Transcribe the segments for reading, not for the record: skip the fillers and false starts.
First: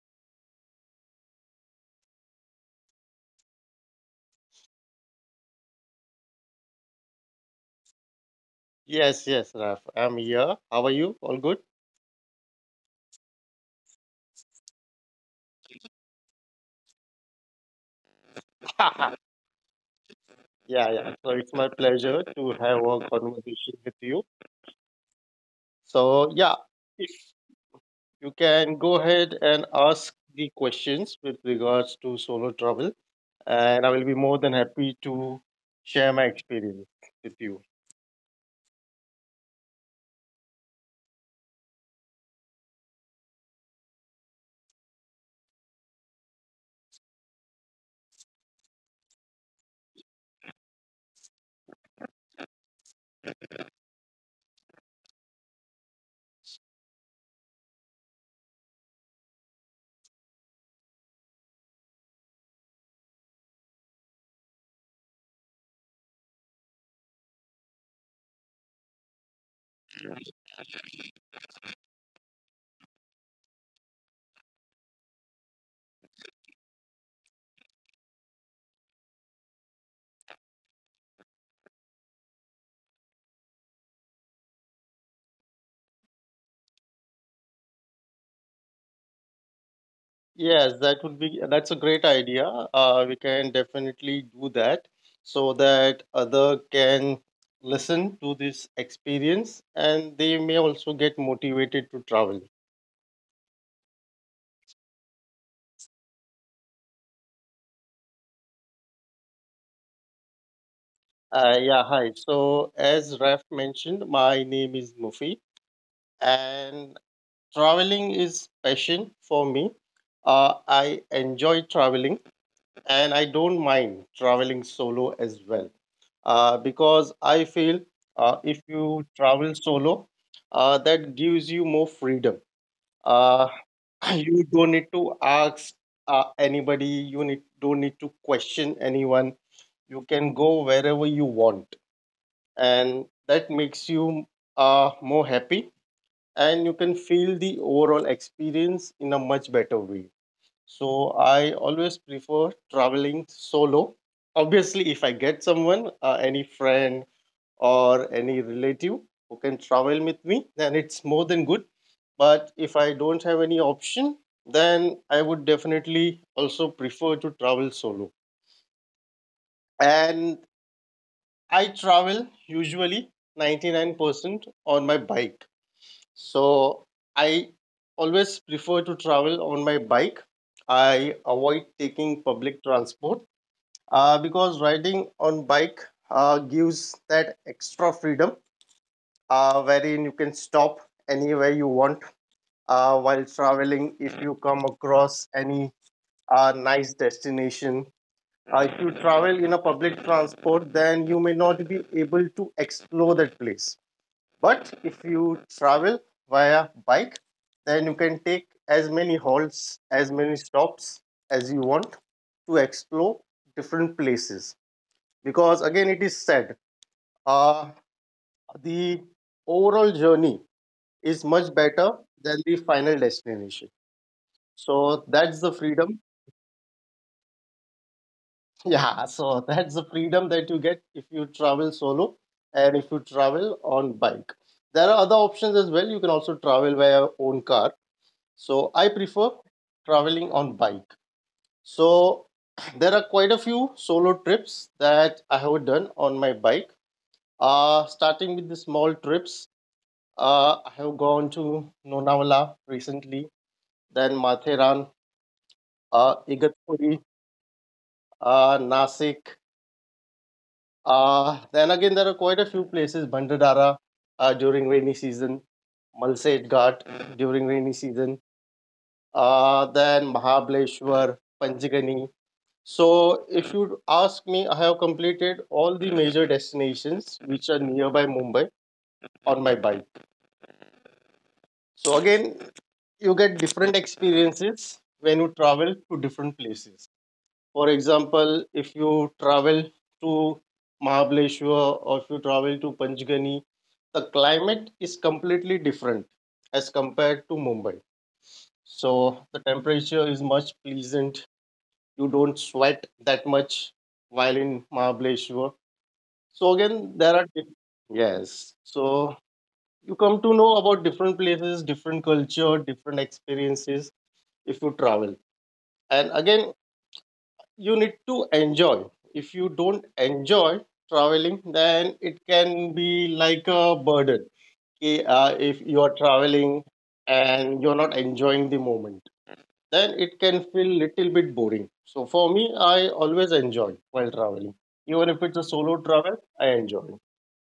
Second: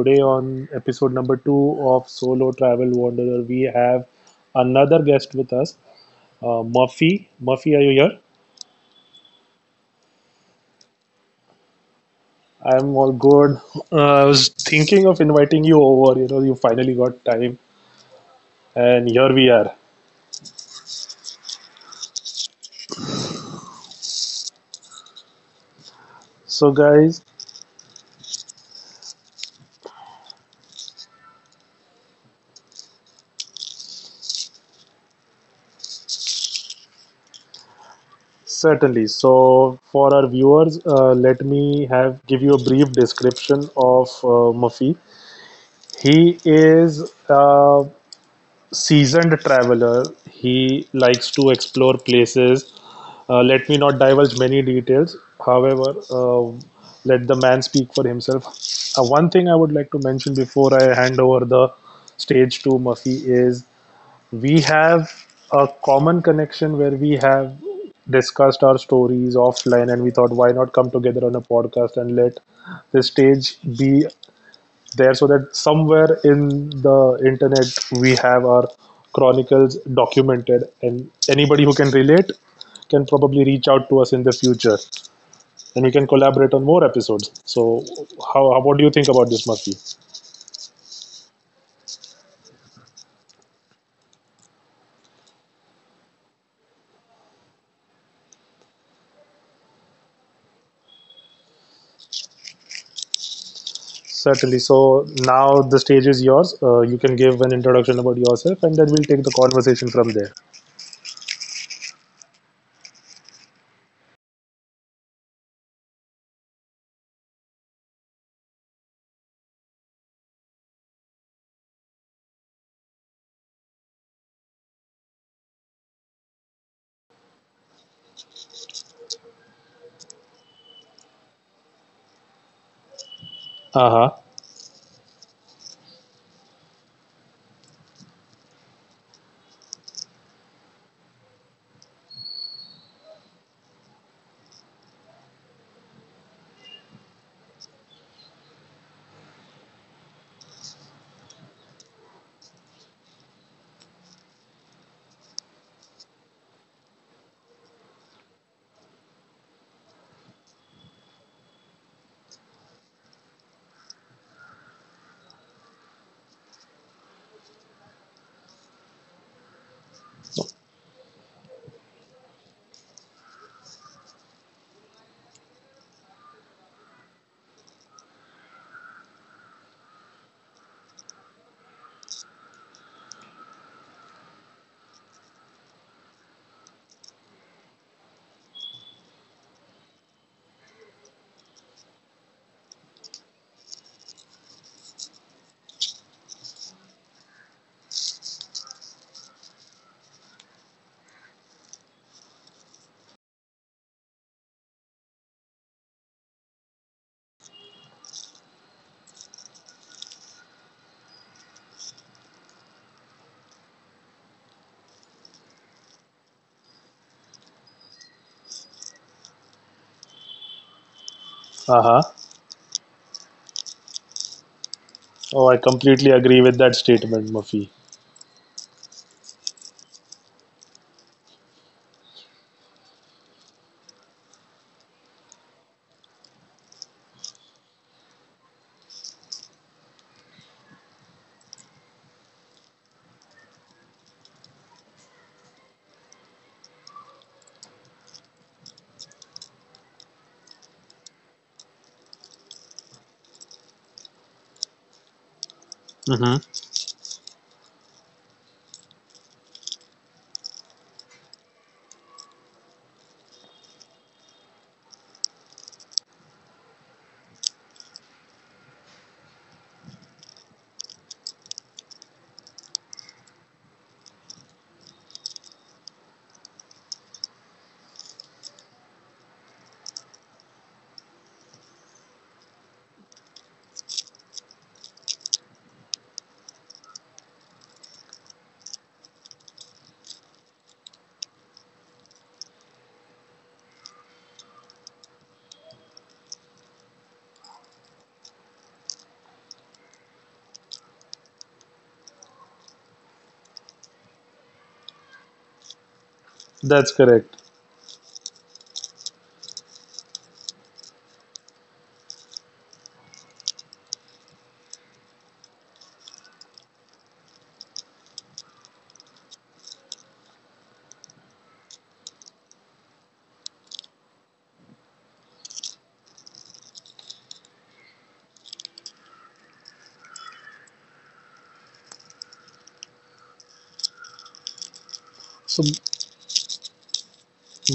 today on episode number two of Solo Travel Wanderer, we have another guest with us, Murphy. Murphy, are you here? Yes, yes, Raf, I'm here. How are you? All good? I'm all good. I was thinking of inviting you over. You know, you finally got time, and here we are. Yeah, yeah, so it's my pleasure to have a conversation with you. So, So, yeah, guys, if you can go ahead and ask the questions with regards to solo travel, and I will be more than happy to share my experience with you. certainly. So, for our viewers, let me have give you a brief description of Murphy. He is uh, seasoned traveler. He likes to explore places. Let me not divulge many details. However, let the man speak for himself. One thing I would like to mention before I hand over the stage to Murphy is we have a common connection where we have discussed our stories offline, and we thought why not come together on a podcast and let the stage be there, so that somewhere in the internet we have our chronicles documented and anybody who can relate can probably reach out to us in the future and we can collaborate on more episodes. So how what do you think about this, Murphy? Yes, that would be that's a great idea. We can definitely do that so that other can listen to this experience and they may also get motivated to travel. Certainly, so now the stage is yours. You can give an introduction about yourself, and then we'll take the conversation from there. Yeah, Hi. So as Raf mentioned, my name is Mufi and traveling is passion for me. I enjoy traveling, and I don't mind traveling solo as well, because I feel, if you travel solo, that gives you more freedom. Uh, Uh-huh. you don't need to ask, anybody. You need Don't need to question anyone. You can go wherever you want, and that makes you, more happy. And you can feel the overall experience in a much better way. So I always prefer traveling solo. Obviously, if I get someone, any friend or any relative who can travel with me, then it's more than good. But if I don't have any option, then I would definitely also prefer to travel solo. And I travel usually 99% on my bike. So I always prefer to travel on my bike. I avoid taking public transport, because riding on bike, gives that extra freedom, wherein you can stop anywhere you want, while traveling. If you come across any, nice destination, if you travel in a public transport, then you may not be able to explore that place. But if you travel via bike, then you can take as many halts, as many stops as you want to explore different places, because again it is said, uh, the overall journey is much Uh-huh. better than the final destination. So Oh, that's I the completely freedom. agree with that statement, Murphy. Yeah, so that's the freedom that you get if you travel solo and if you travel on bike. There are other options as well. You can also travel by your own car. So I prefer traveling on bike. So there are quite a few solo trips that I have done on my bike, starting with the small trips. I have gone to Lonavala recently, then Matheran, Mm-hmm. Igatpuri, Nasik. Then again, there are quite a few places, Bandadara during rainy season, Malset Ghat during rainy season, then Mahabaleshwar, Panjgani. So, if you ask me, I have completed all the major destinations which are nearby Mumbai on my bike. So, again, you get different experiences when you travel to different places. For example, if you travel to Mahabaleshwar, or if you travel to Panchgani, the climate is completely different as compared to Mumbai. So the temperature is much pleasant. You don't sweat that much while in Mahabaleshwar. So That's again, correct. Yes. So you come to know about different places, different culture, different experiences if you travel. And again, you need to enjoy. If you don't enjoy traveling, then it can be like a burden. If you are traveling and you're not enjoying the moment, then it can feel little bit boring. So for me, I always enjoy while traveling, even if So it's a solo travel, I enjoy.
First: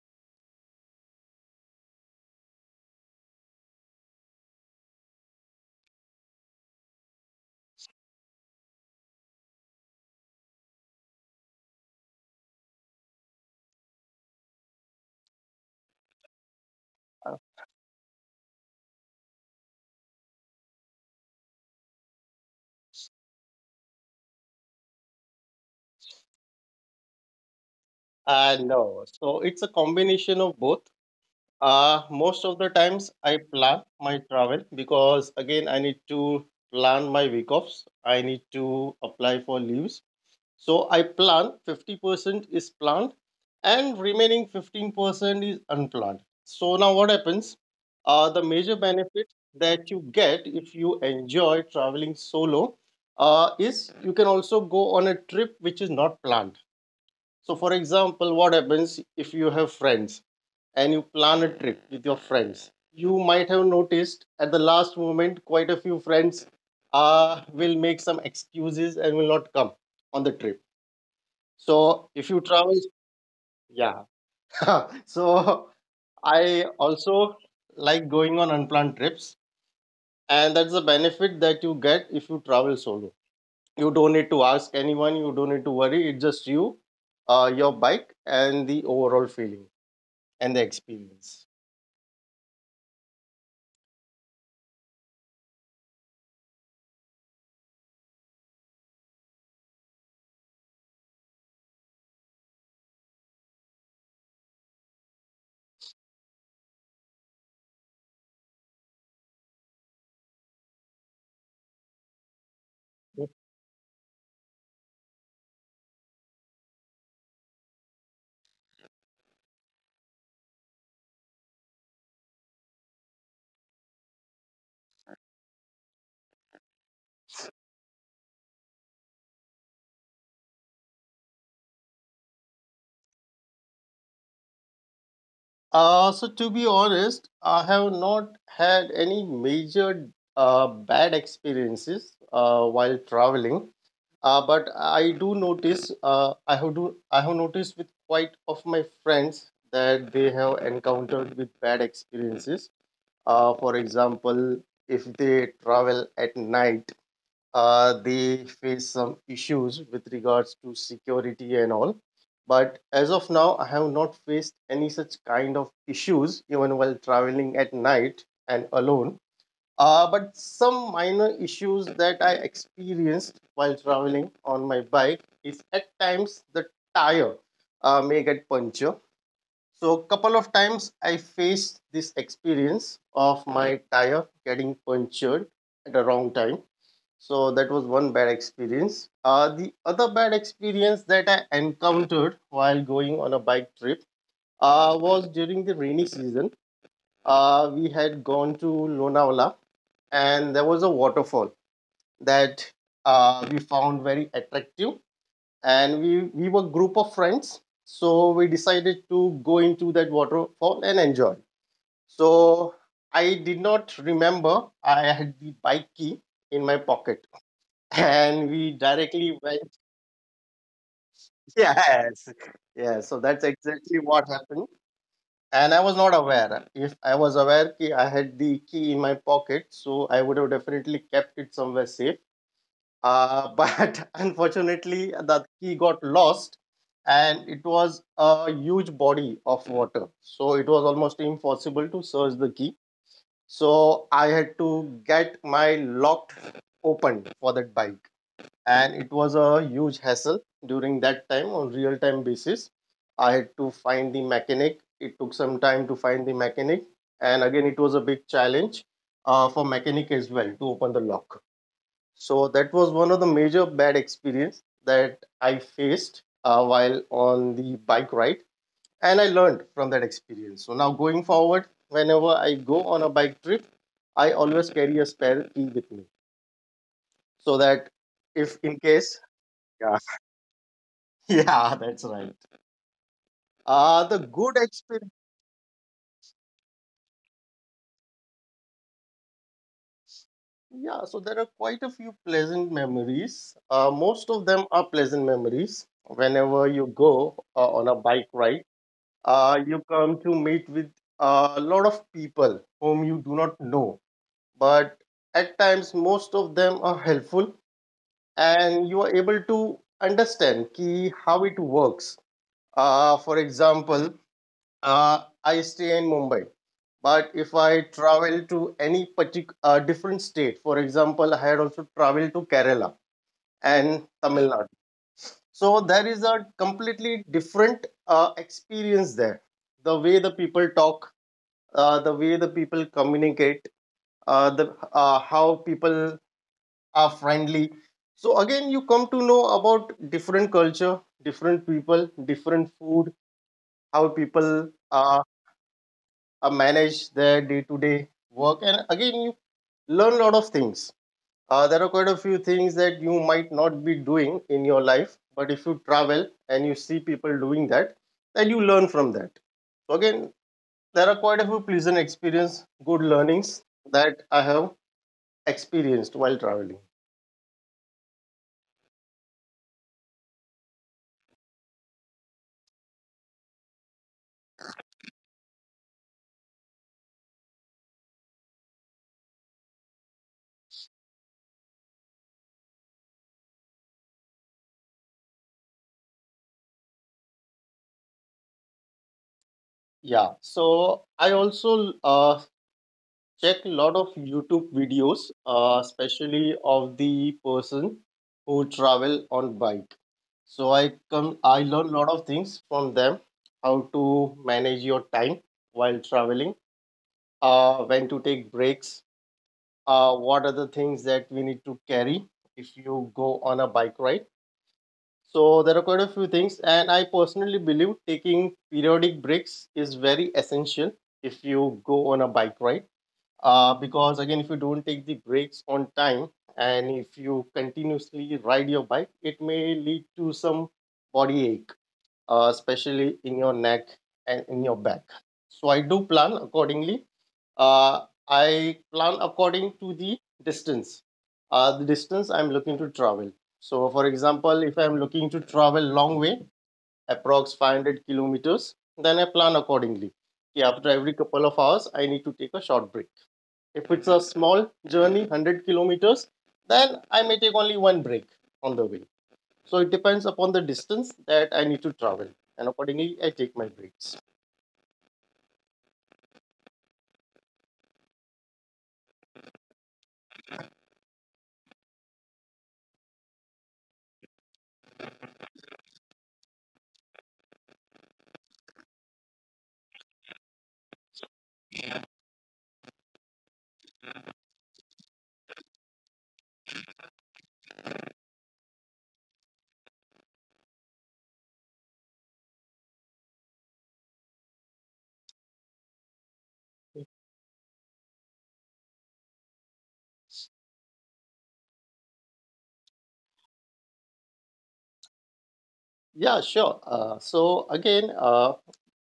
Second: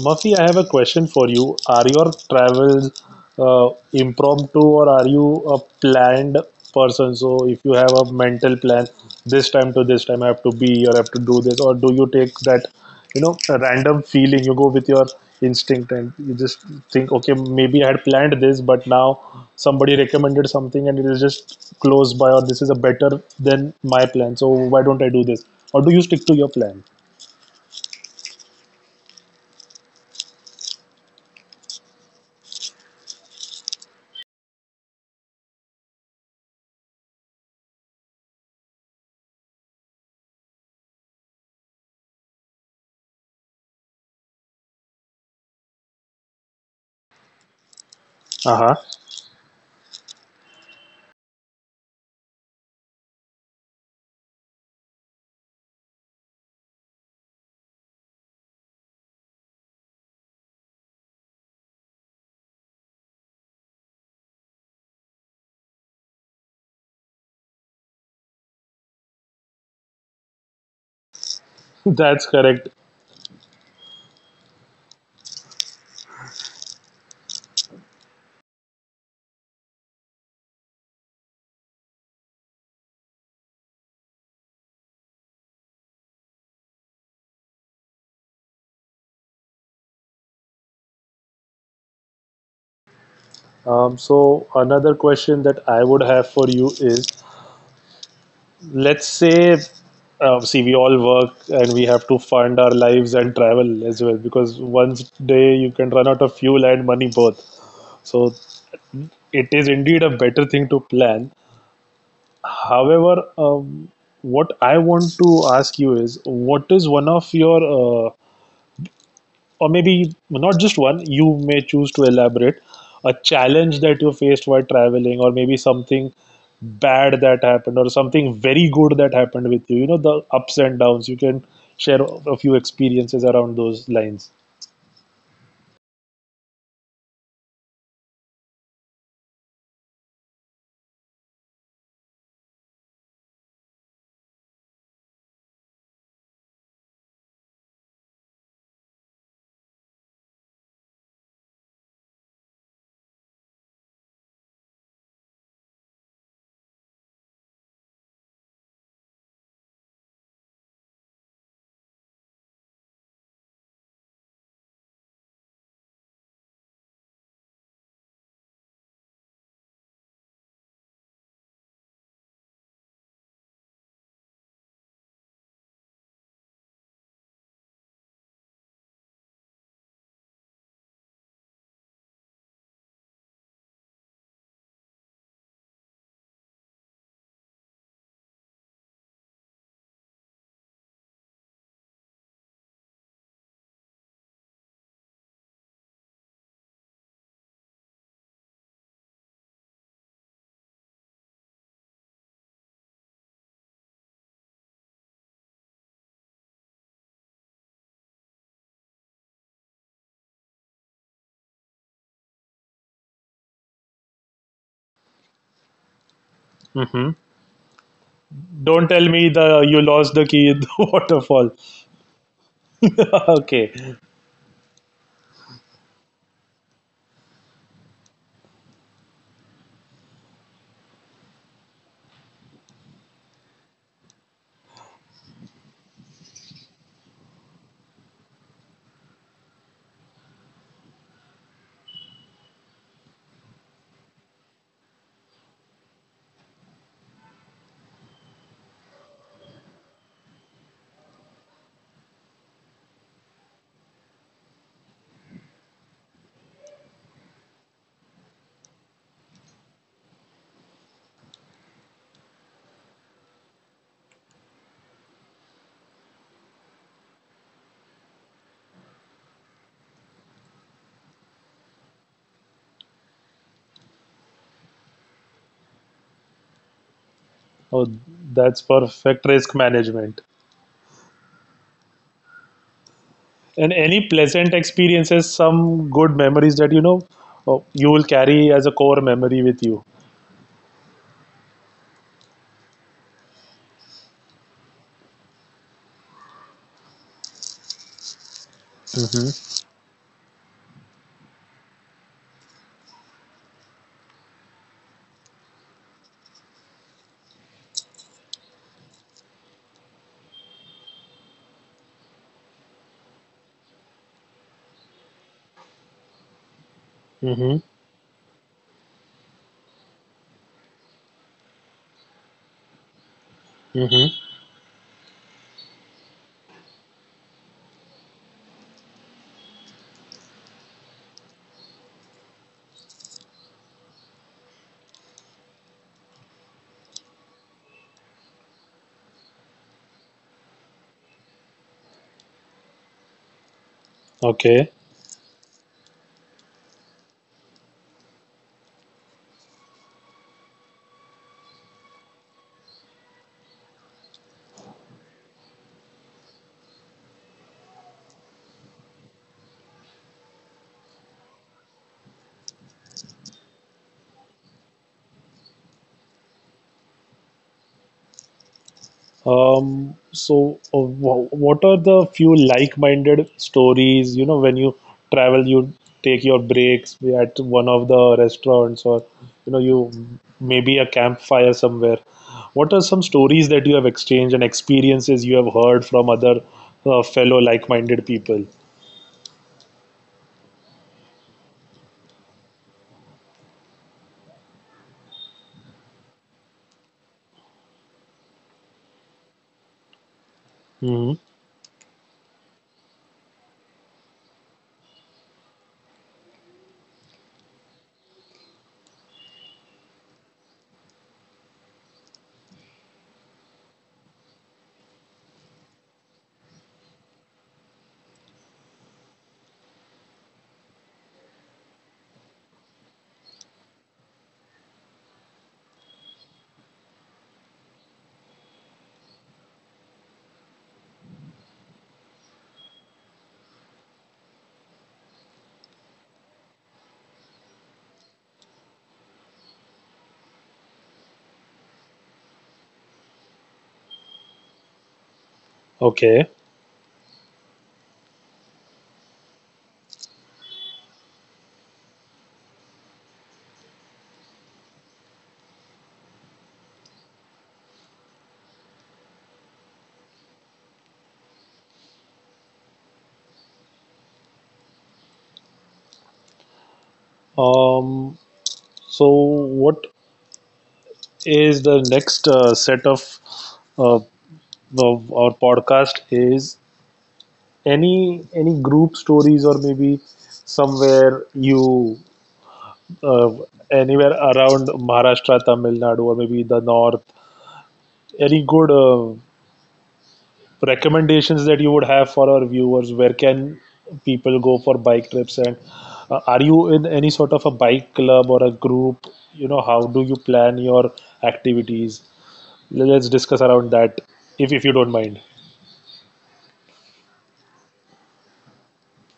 Murphy, I have a question for you. Are your travels impromptu, or are you a planned person? So, if you have a mental plan, this time to this time I have to be or I have to do this, or do you take that, you know, a random feeling? You go with your instinct and you just think, okay, maybe I had planned this, but now somebody recommended something and it is just close by, or this is a better than my plan. So, why don't I do this? Or do you stick to your plan? And uh, so it's a combination of both. Most of the times I plan my travel, because again I need to plan my week offs. I need to apply for leaves. So I plan, 50% is planned and remaining 15% is unplanned. So now what happens? The Uh huh. major benefit that you get if you enjoy traveling solo, is you can also go on a trip which is not planned. So, for example, what happens if you have friends and you plan a trip with your friends? You might have noticed at the last moment, quite a few friends, will make some excuses and will not come on the trip. So, That's if you correct. travel, yeah. So, I also like going on unplanned trips, and that's the benefit that you get if you travel solo. You don't need to ask anyone, you don't need to worry, it's just you, your bike, and the overall feeling and the experience. So another question that I would have for you is, let's say, see, we all work and we have to fund our lives and travel as well, because one day you can run out of fuel and money both. So it is indeed a better thing to plan. However, what I want to ask you is, what is one of your or maybe not just one, you may choose to elaborate, a challenge that you faced while traveling, or maybe something bad that happened, or something very good that happened with you. You know, the ups and downs, you can share a few experiences around those lines. So to be honest, I have not had any major, bad experiences while traveling. But I do notice, I have noticed with quite of my friends that they have encountered with bad experiences. For example, if they travel at night, they face some issues with regards to security and all. But as of now, I have not faced any such kind of issues even while traveling at night and alone. But some minor issues that I experienced while traveling on my bike is at times the tire, may get puncture. So couple of times I faced this experience of my tire getting punctured at the wrong time. So that was one bad experience. The other bad experience that I encountered while going on a bike trip, was during the rainy season. We had gone to Lonavala and there was a waterfall that, we found very attractive. And we were group of friends. So we decided to go into that waterfall and enjoy. So I did not remember I had the bike key in my Hmm. pocket, and we Don't tell me directly the went. you lost the key in the waterfall. Yes, yes. So that's Okay. exactly what happened. And I was not aware. If I was aware that I had the key in my pocket, so I would have definitely kept it somewhere safe. But unfortunately, the key got lost, and it was a huge body of water. So it was almost impossible to search the key. So I had to get my lock open for that bike, and it was a huge hassle. During that time on real time basis, I had to find the mechanic. It took some time to find the mechanic, and again it was a big challenge, for mechanic as well to open the lock. So that was one of the major bad experience that I faced, while on the bike ride. And I learned from that experience, so now going forward, whenever I go on a bike trip, I always carry a spare key with me, so Oh, that if that's in case. perfect risk Yeah. management. Yeah, that's right. And any The pleasant good experience. experiences, some good memories that oh, you will carry as a core memory with you? Yeah, so there are quite a few pleasant memories. Most of them are pleasant memories. Whenever you go on a bike ride, you come to meet with a lot of people whom you do not know. But at times, most of them are helpful, and you are able to understand ki how it works. For example, I stay in Mumbai, but if Mm-hmm. I travel to any particular different state, for example, I had also traveled to Kerala and Tamil Mm-hmm. Nadu. So there is a completely different experience there. The way the people talk, the way the people communicate, the how people are friendly. So again, you come to know about different culture, different people, different food, how people Okay. Manage their day to day work. And again, you learn a lot of things. There are quite a few things that you might not be doing in your life, but if you travel and you see people doing that, then you learn from that. So again, there are quite a few pleasant experience, good learnings that I have experienced while traveling. So what are the few like-minded stories, you know, when you travel, you take your breaks at one of the restaurants, or, you know, you maybe a campfire somewhere. What are some stories that you have exchanged and experiences you have heard from other fellow like-minded people? Yeah. So I also check a lot of YouTube videos, especially of the person who travel on bike. So Mm-hmm. I learn a lot of things from them, how to manage your time while traveling, when to take breaks, what are the things that we need to carry if you go on a bike ride. So there are quite a few things, and I personally believe taking periodic breaks is very essential if you go on a bike ride, because again if you don't take the breaks on time and if you continuously ride your bike, it may lead to some body ache, especially in your neck and in your back. So I do plan accordingly. uh, I plan according to the distance, the distance I'm looking to travel. So for example, if I'm looking to travel long way, Okay. approx 500 kilometers, then I plan accordingly. Okay, after every couple of hours I need to take a short break. If it's a small journey, 100 kilometers, then I may take only one break on the way. So it depends upon the distance that I need to travel, and accordingly, I take my breaks. Um, so what is the next set uh, of our podcast is any group stories, or maybe somewhere you uh, anywhere around Maharashtra, Tamil Nadu, or maybe the north. Any good recommendations that you would have for our viewers? Where can people go for bike trips? And are you in any sort of a bike club or a group? You know, how do you plan your activities? Let's discuss around that, if you don't mind. Yeah, sure. So again,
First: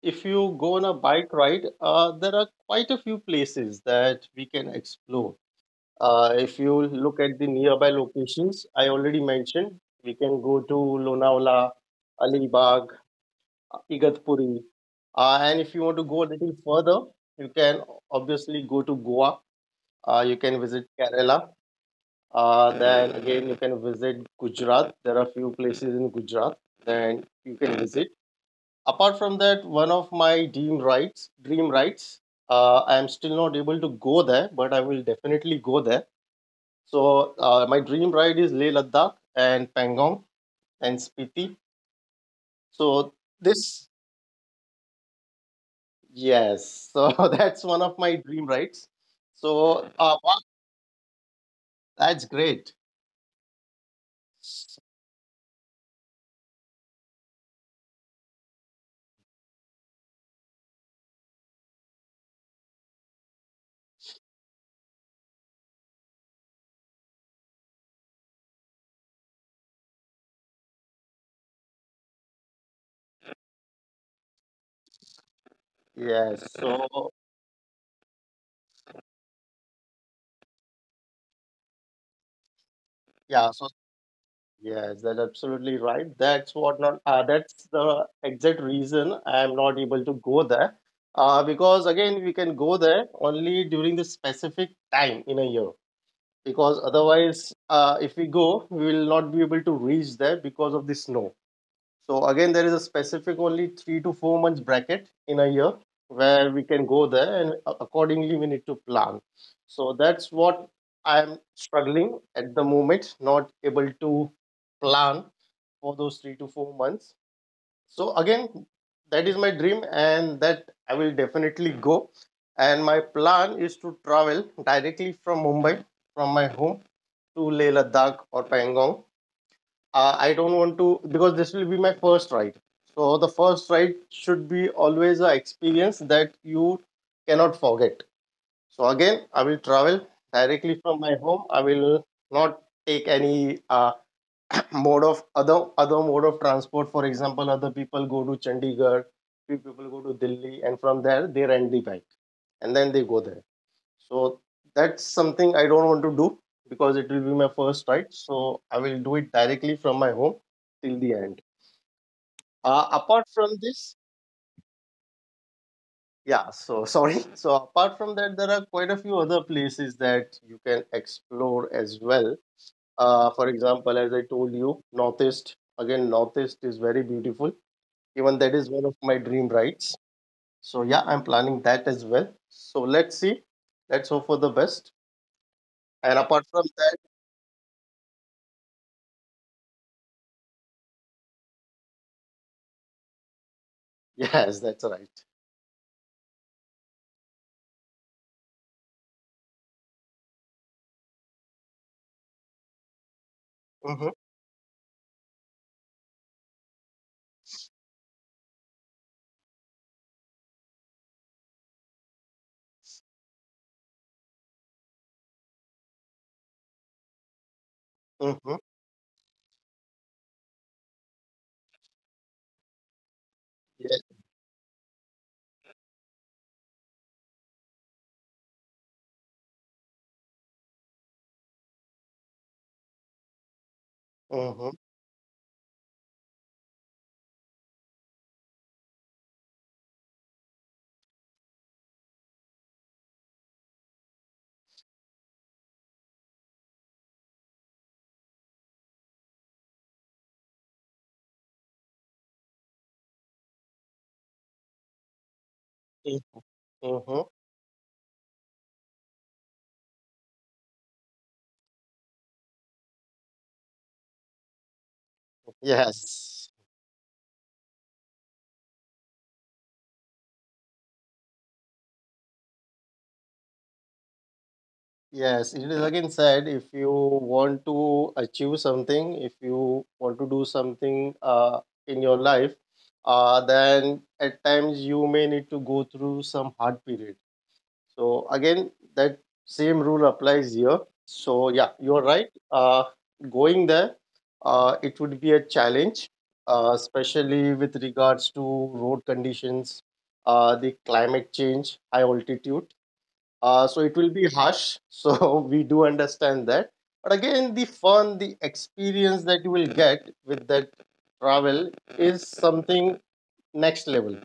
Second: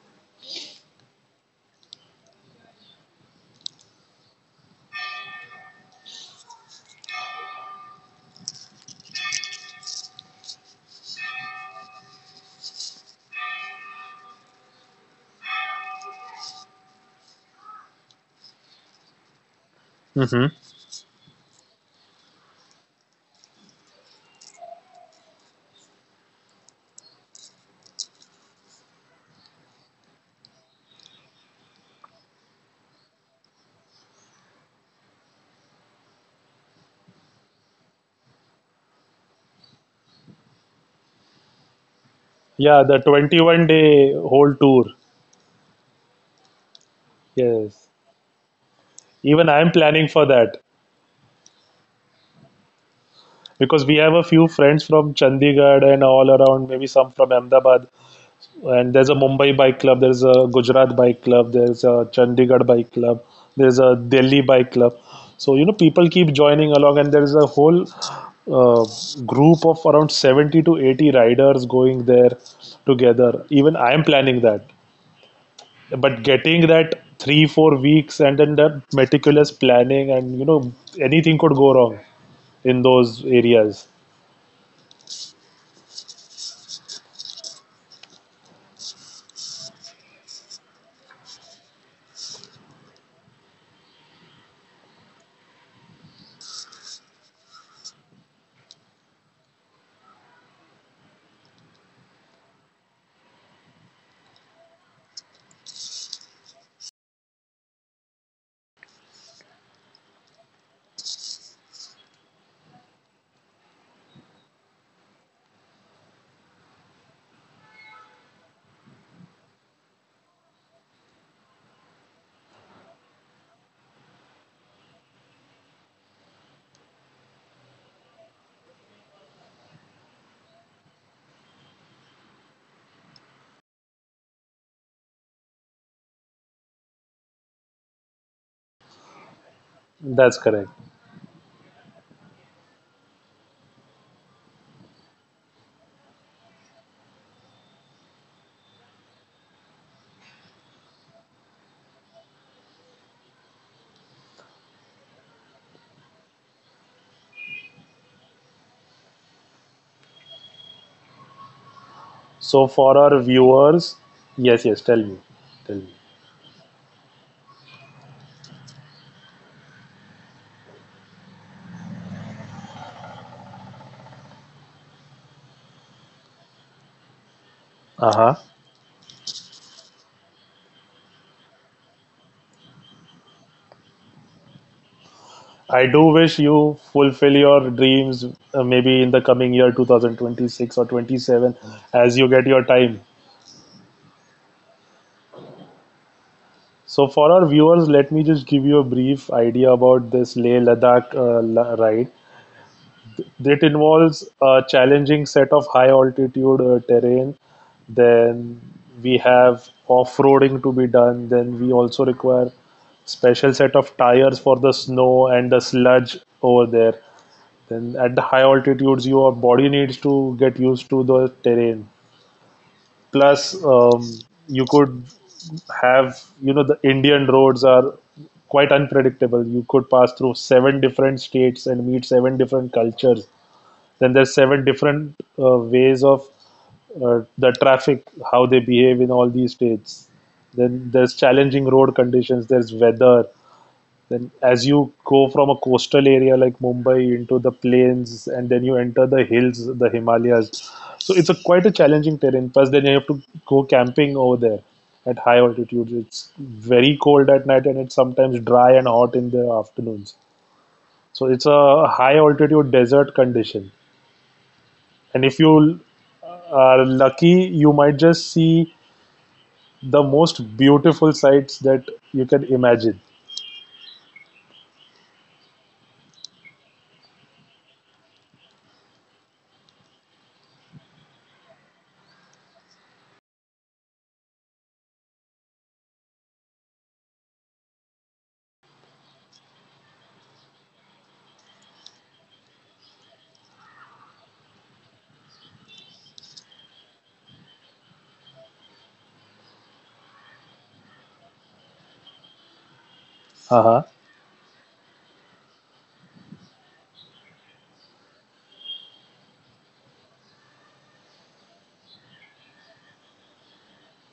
if you go on a bike ride, there are quite a few places that we can explore. If you look at the nearby locations, I already mentioned we can go to Lonavala, Alibag, Igatpuri. And if you want to go a little further, you can obviously go to Goa. You can Hmm. visit Kerala. Then again, you can visit Gujarat. There are a few places in Gujarat that you can visit. Apart from that, one of my dream rides, I am still not able to go there, but I will definitely go there. So my dream ride is Leh Ladakh and Pangong and Spiti. Yeah, So the this 21-day whole tour. yes, so that's one of Yes, my dream rides. even So I'm planning wow, for that, that's great. because we have a few friends from Chandigarh and all around, maybe some from Ahmedabad, and there's a Mumbai bike club, there's a Gujarat bike club, there's a Chandigarh bike club, there's a Delhi bike club. So you know, people keep joining along, and there's a whole uh, group of around 70 to 80 riders going there together. Even I am planning that, Yes, but getting so that 3 4 weeks and then the meticulous planning, and you know, anything could go wrong in those yeah, so areas. yes, that's absolutely right. That's what not. That's the exact reason I'm not able to go there. Because again, we can go there only during the specific time in a year. Because otherwise, if we go, we will not be able to reach there because of the snow. So again, there is a specific only 3 to 4 months bracket in a year where we can go there, and accordingly we need to plan. So that's what I'm struggling at the moment, not able to plan for those 3 to 4 months. So again, that is my dream, and that I will definitely go. And my plan is to travel directly from Mumbai, from my home to Leh Ladakh or Pangong I don't want to because this will be my first ride. So the first ride should be always a experience that you cannot forget. So again, I will travel That's correct. directly from my home. I will not take any mode of other mode of transport. For example, other people go to Chandigarh, few people go to Delhi, and from there they rent the bike and then they go there. So that's something I don't want to do because it will be my first ride. So I will do it directly from my home till the end. So Uh, for apart our from this, viewers, yes, yes, tell me, tell me. yeah, so sorry. So apart from that, there are quite a few other places that you can explore as well. For example, as I told you, Northeast. Again, Northeast is very beautiful. Even Uh-huh. that is one of my dream rides. So yeah, I'm planning that as well. So let's see. Let's hope for the best. I do And apart wish from you that, fulfill your dreams, maybe in the coming year 2026 or 27, as you get your time. yes, that's right. So for our viewers, let me just give you a brief idea about this Leh Ladakh ride. It Mhm. involves a challenging set of high altitude terrain. Then we have off roading to be done. Then we also require special set of tires for the snow and the sludge over there. Then at the high Mm-hmm. altitudes, your body needs to get used to the terrain. Plus, Yes. You could have, you know, the Indian roads are quite unpredictable. You could pass through seven different states and meet seven different cultures. Then there's seven Mm-hmm. different ways of the traffic, how they behave in all these states. Then there's challenging road conditions. There's weather. Then as you go from a coastal area like Mumbai into the plains, and then you enter the hills, the Himalayas. So it's a quite a challenging terrain. Plus, then you have to go camping over there at high altitudes. It's very Mm-hmm. cold at night, and it's sometimes dry and hot in the afternoons. So it's a high altitude desert condition. And if you Yes. are lucky, you might just see the most beautiful sights that you can imagine. Yes. It is again said if you want to achieve something, if you want to do something in your life, then at times you may need to go through some hard period. So again, that same rule applies here. So yeah, you're right. Going there, it would be a challenge, especially with regards to road conditions, the climate change, high altitude. Uh, Uh so huh. it will be harsh. So we do understand that. But again, the fun, the experience that you will get with that travel is something next level.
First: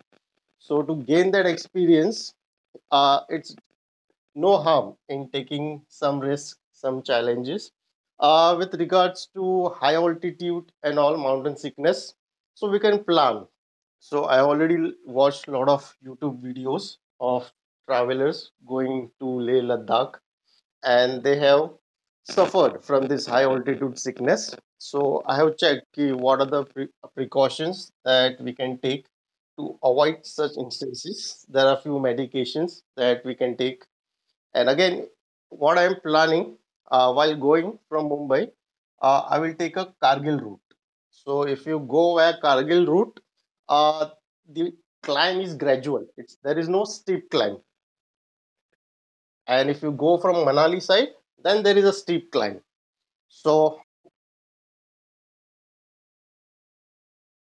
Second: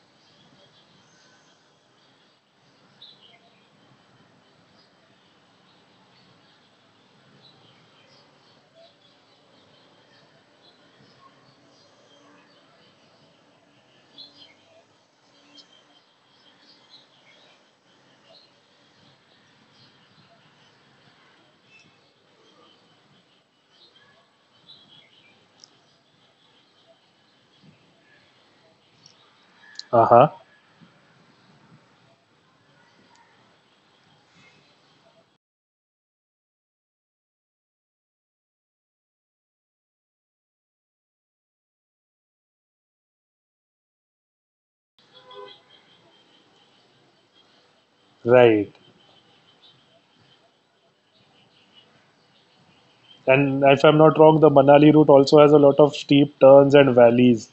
So to gain that experience, it's no harm in taking some risks, some challenges. With regards to high altitude and all mountain sickness, so we can plan. So I already watched a lot of YouTube videos of travelers going to Leh Ladakh, and they have suffered from this high altitude sickness. So I have checked ki what are the precautions that we can take to Uh huh. avoid such instances. There are few medications that we can take and again, what I am planning while going from Mumbai, I will take a Kargil route. So if you go via Kargil route, uh, the climb is gradual. It's there is no steep climb. Right. And if you go from Manali side, then there is a steep climb. And if So I'm not wrong, the Manali route also has a lot of steep turns and valleys.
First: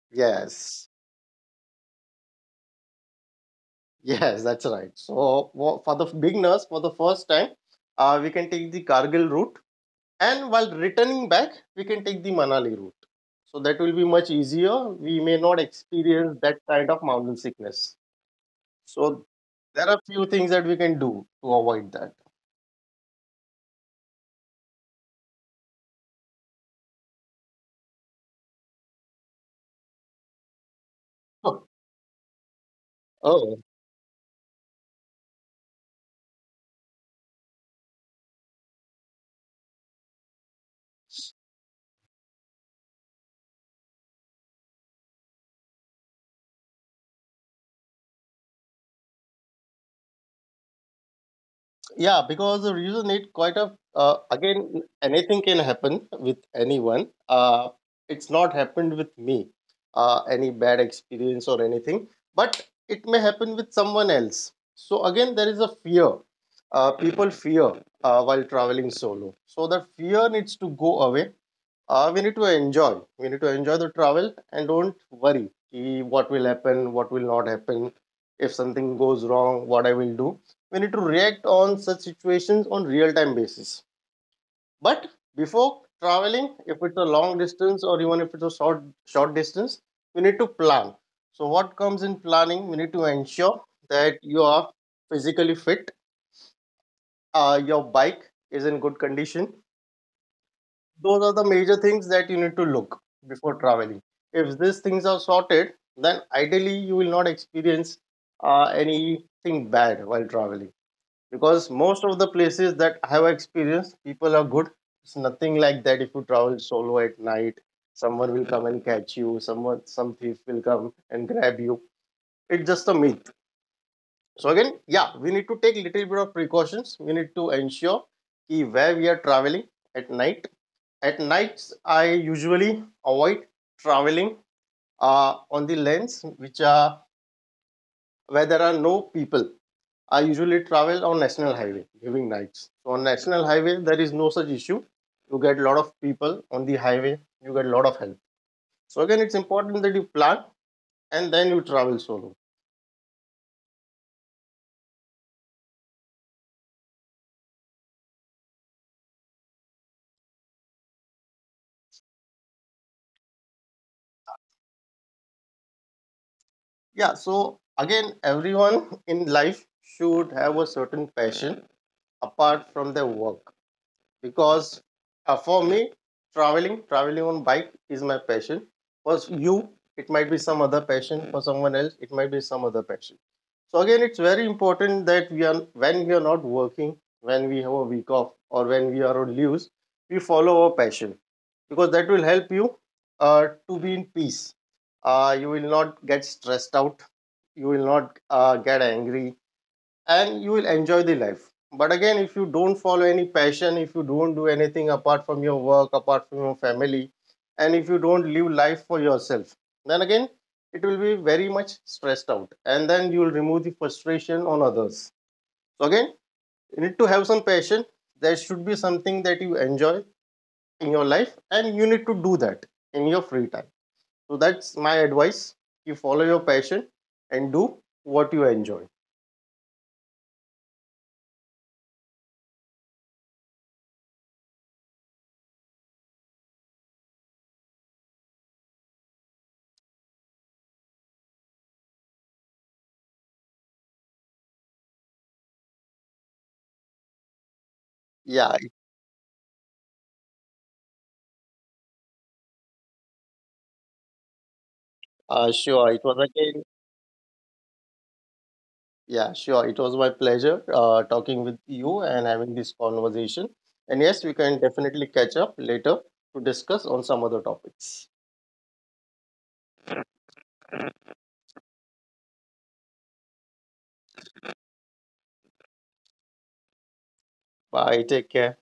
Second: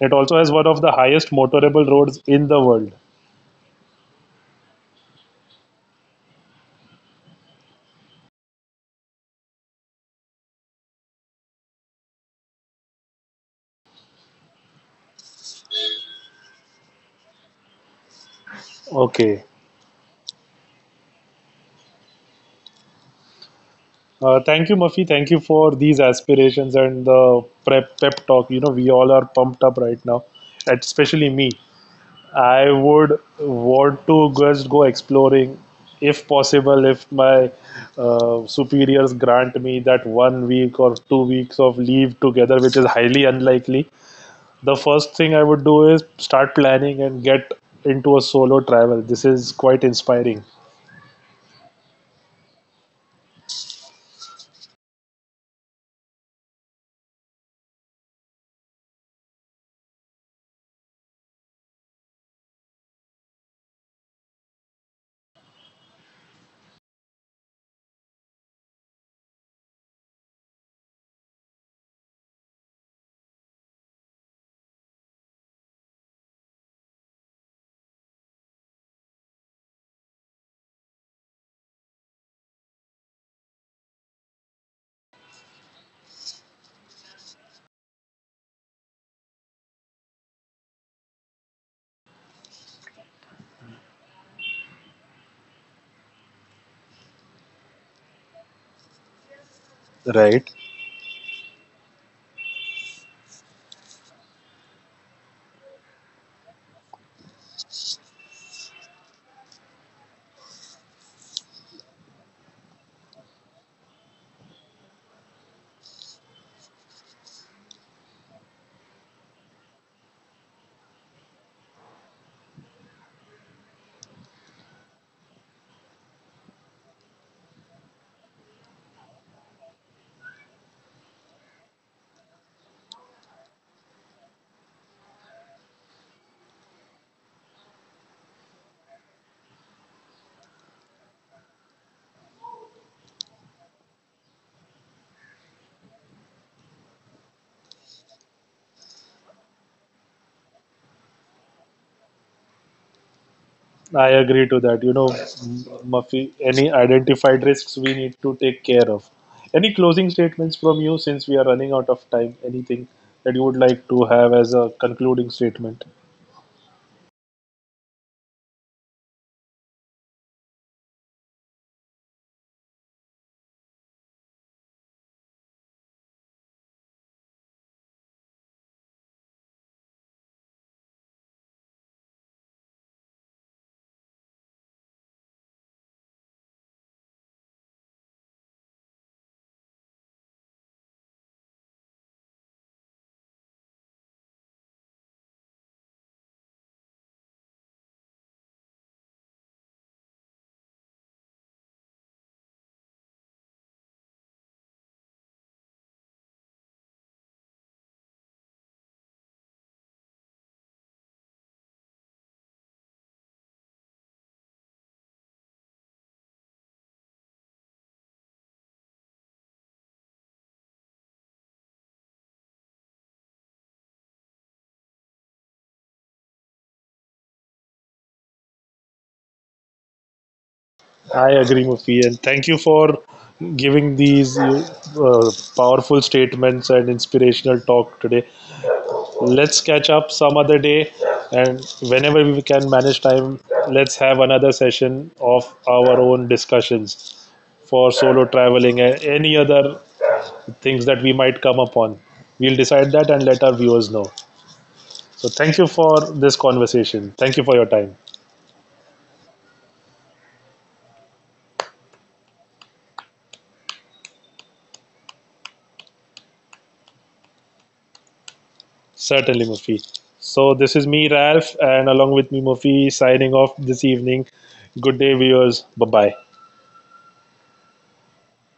It also has one of yes, the highest motorable roads in the world. yes, that's right. So for the beginners, for the first time, we can take the Kargil route and while returning back we can take the manali route so that will be much easier we may not experience that kind of mountain sickness so Okay. there are few things that we can do to avoid that Thank you, Muffy. Thank you for these aspirations and the prep pep talk. You know, we all are pumped up right now, especially me. Oh, I would oh want to just go exploring, if possible, if my superiors grant me that 1 week or 2 weeks of leave together, which is highly unlikely. The first thing I would do is start planning and get into a solo travel. This is quite inspiring. yeah because the reason it quite a again anything can happen with anyone it's not happened with me any bad experience or anything but it may happen with someone else so again there is a fear people fear while traveling solo so the fear needs to go away we need to enjoy. We need to enjoy the travel and don't worry ki what will happen, what will not happen, if something goes wrong, what I will do. We need to react on such situations on real time basis. But before traveling, if it's a long distance or even if it's a short distance, we need to plan. So what comes in planning? We need to ensure that you are physically fit. Your bike is in good condition those are the major things that you need to look before traveling if these things are sorted then ideally you will not experience anything bad while traveling because most of the places that I have experienced people are good it's nothing like that if you travel solo at night someone will come and catch you someone some thief will come and grab you it's just a myth so again yeah we need to take little bit of precautions we need to ensure ki where we are traveling at night at nights, I usually avoid traveling on the lanes which are where there are no people. I usually travel on national highway during nights. So on national highway, there is no such issue. You get a lot of people on the highway. You get a lot of help. So again, it's important that you plan and then you travel solo. I agree to that. Muffy, any identified risks we need to take care of. Any closing statements from you, since we are running out of time? Anything that you would like to have as a concluding statement? Yeah. So again, everyone in life should have a certain passion apart from their work because for me traveling on bike is my passion for you it might be some other passion for someone else it might be some other passion so again it's very important that we are when we are not working when we have a week off or when we are on leaves we follow our passion because that will help you to be in peace you will not get stressed out you will not get angry and you will enjoy the life. But again, if you don't follow any passion, if you don't do anything apart from your work, apart from your family, and if you don't live life for yourself, then again, it will be very much stressed out. And then you will remove the frustration on others. So, again, you need to have some passion. There should be something that you enjoy in your life, and you need to do that in your free time. So, that's my advice. You follow your passion and do what you enjoy. I agree, Muffy, and thank you for giving these powerful statements and inspirational talk today. Let's catch up some other day, and whenever we can manage time, let's have another session of our own discussions for solo Yeah, traveling and any other things that we might come upon. We'll decide that and let our viewers know. So uh, thank you sure. It for was this again conversation. Thank you for your time. Yeah, sure. It was my pleasure talking with you and having this conversation. And yes, we can definitely catch up later to discuss on some other topics. Certainly, Mufi. So this is me, Ralph, and along with me, Mufi, signing off this evening. Good day, viewers. Bye bye. Bye. Take care.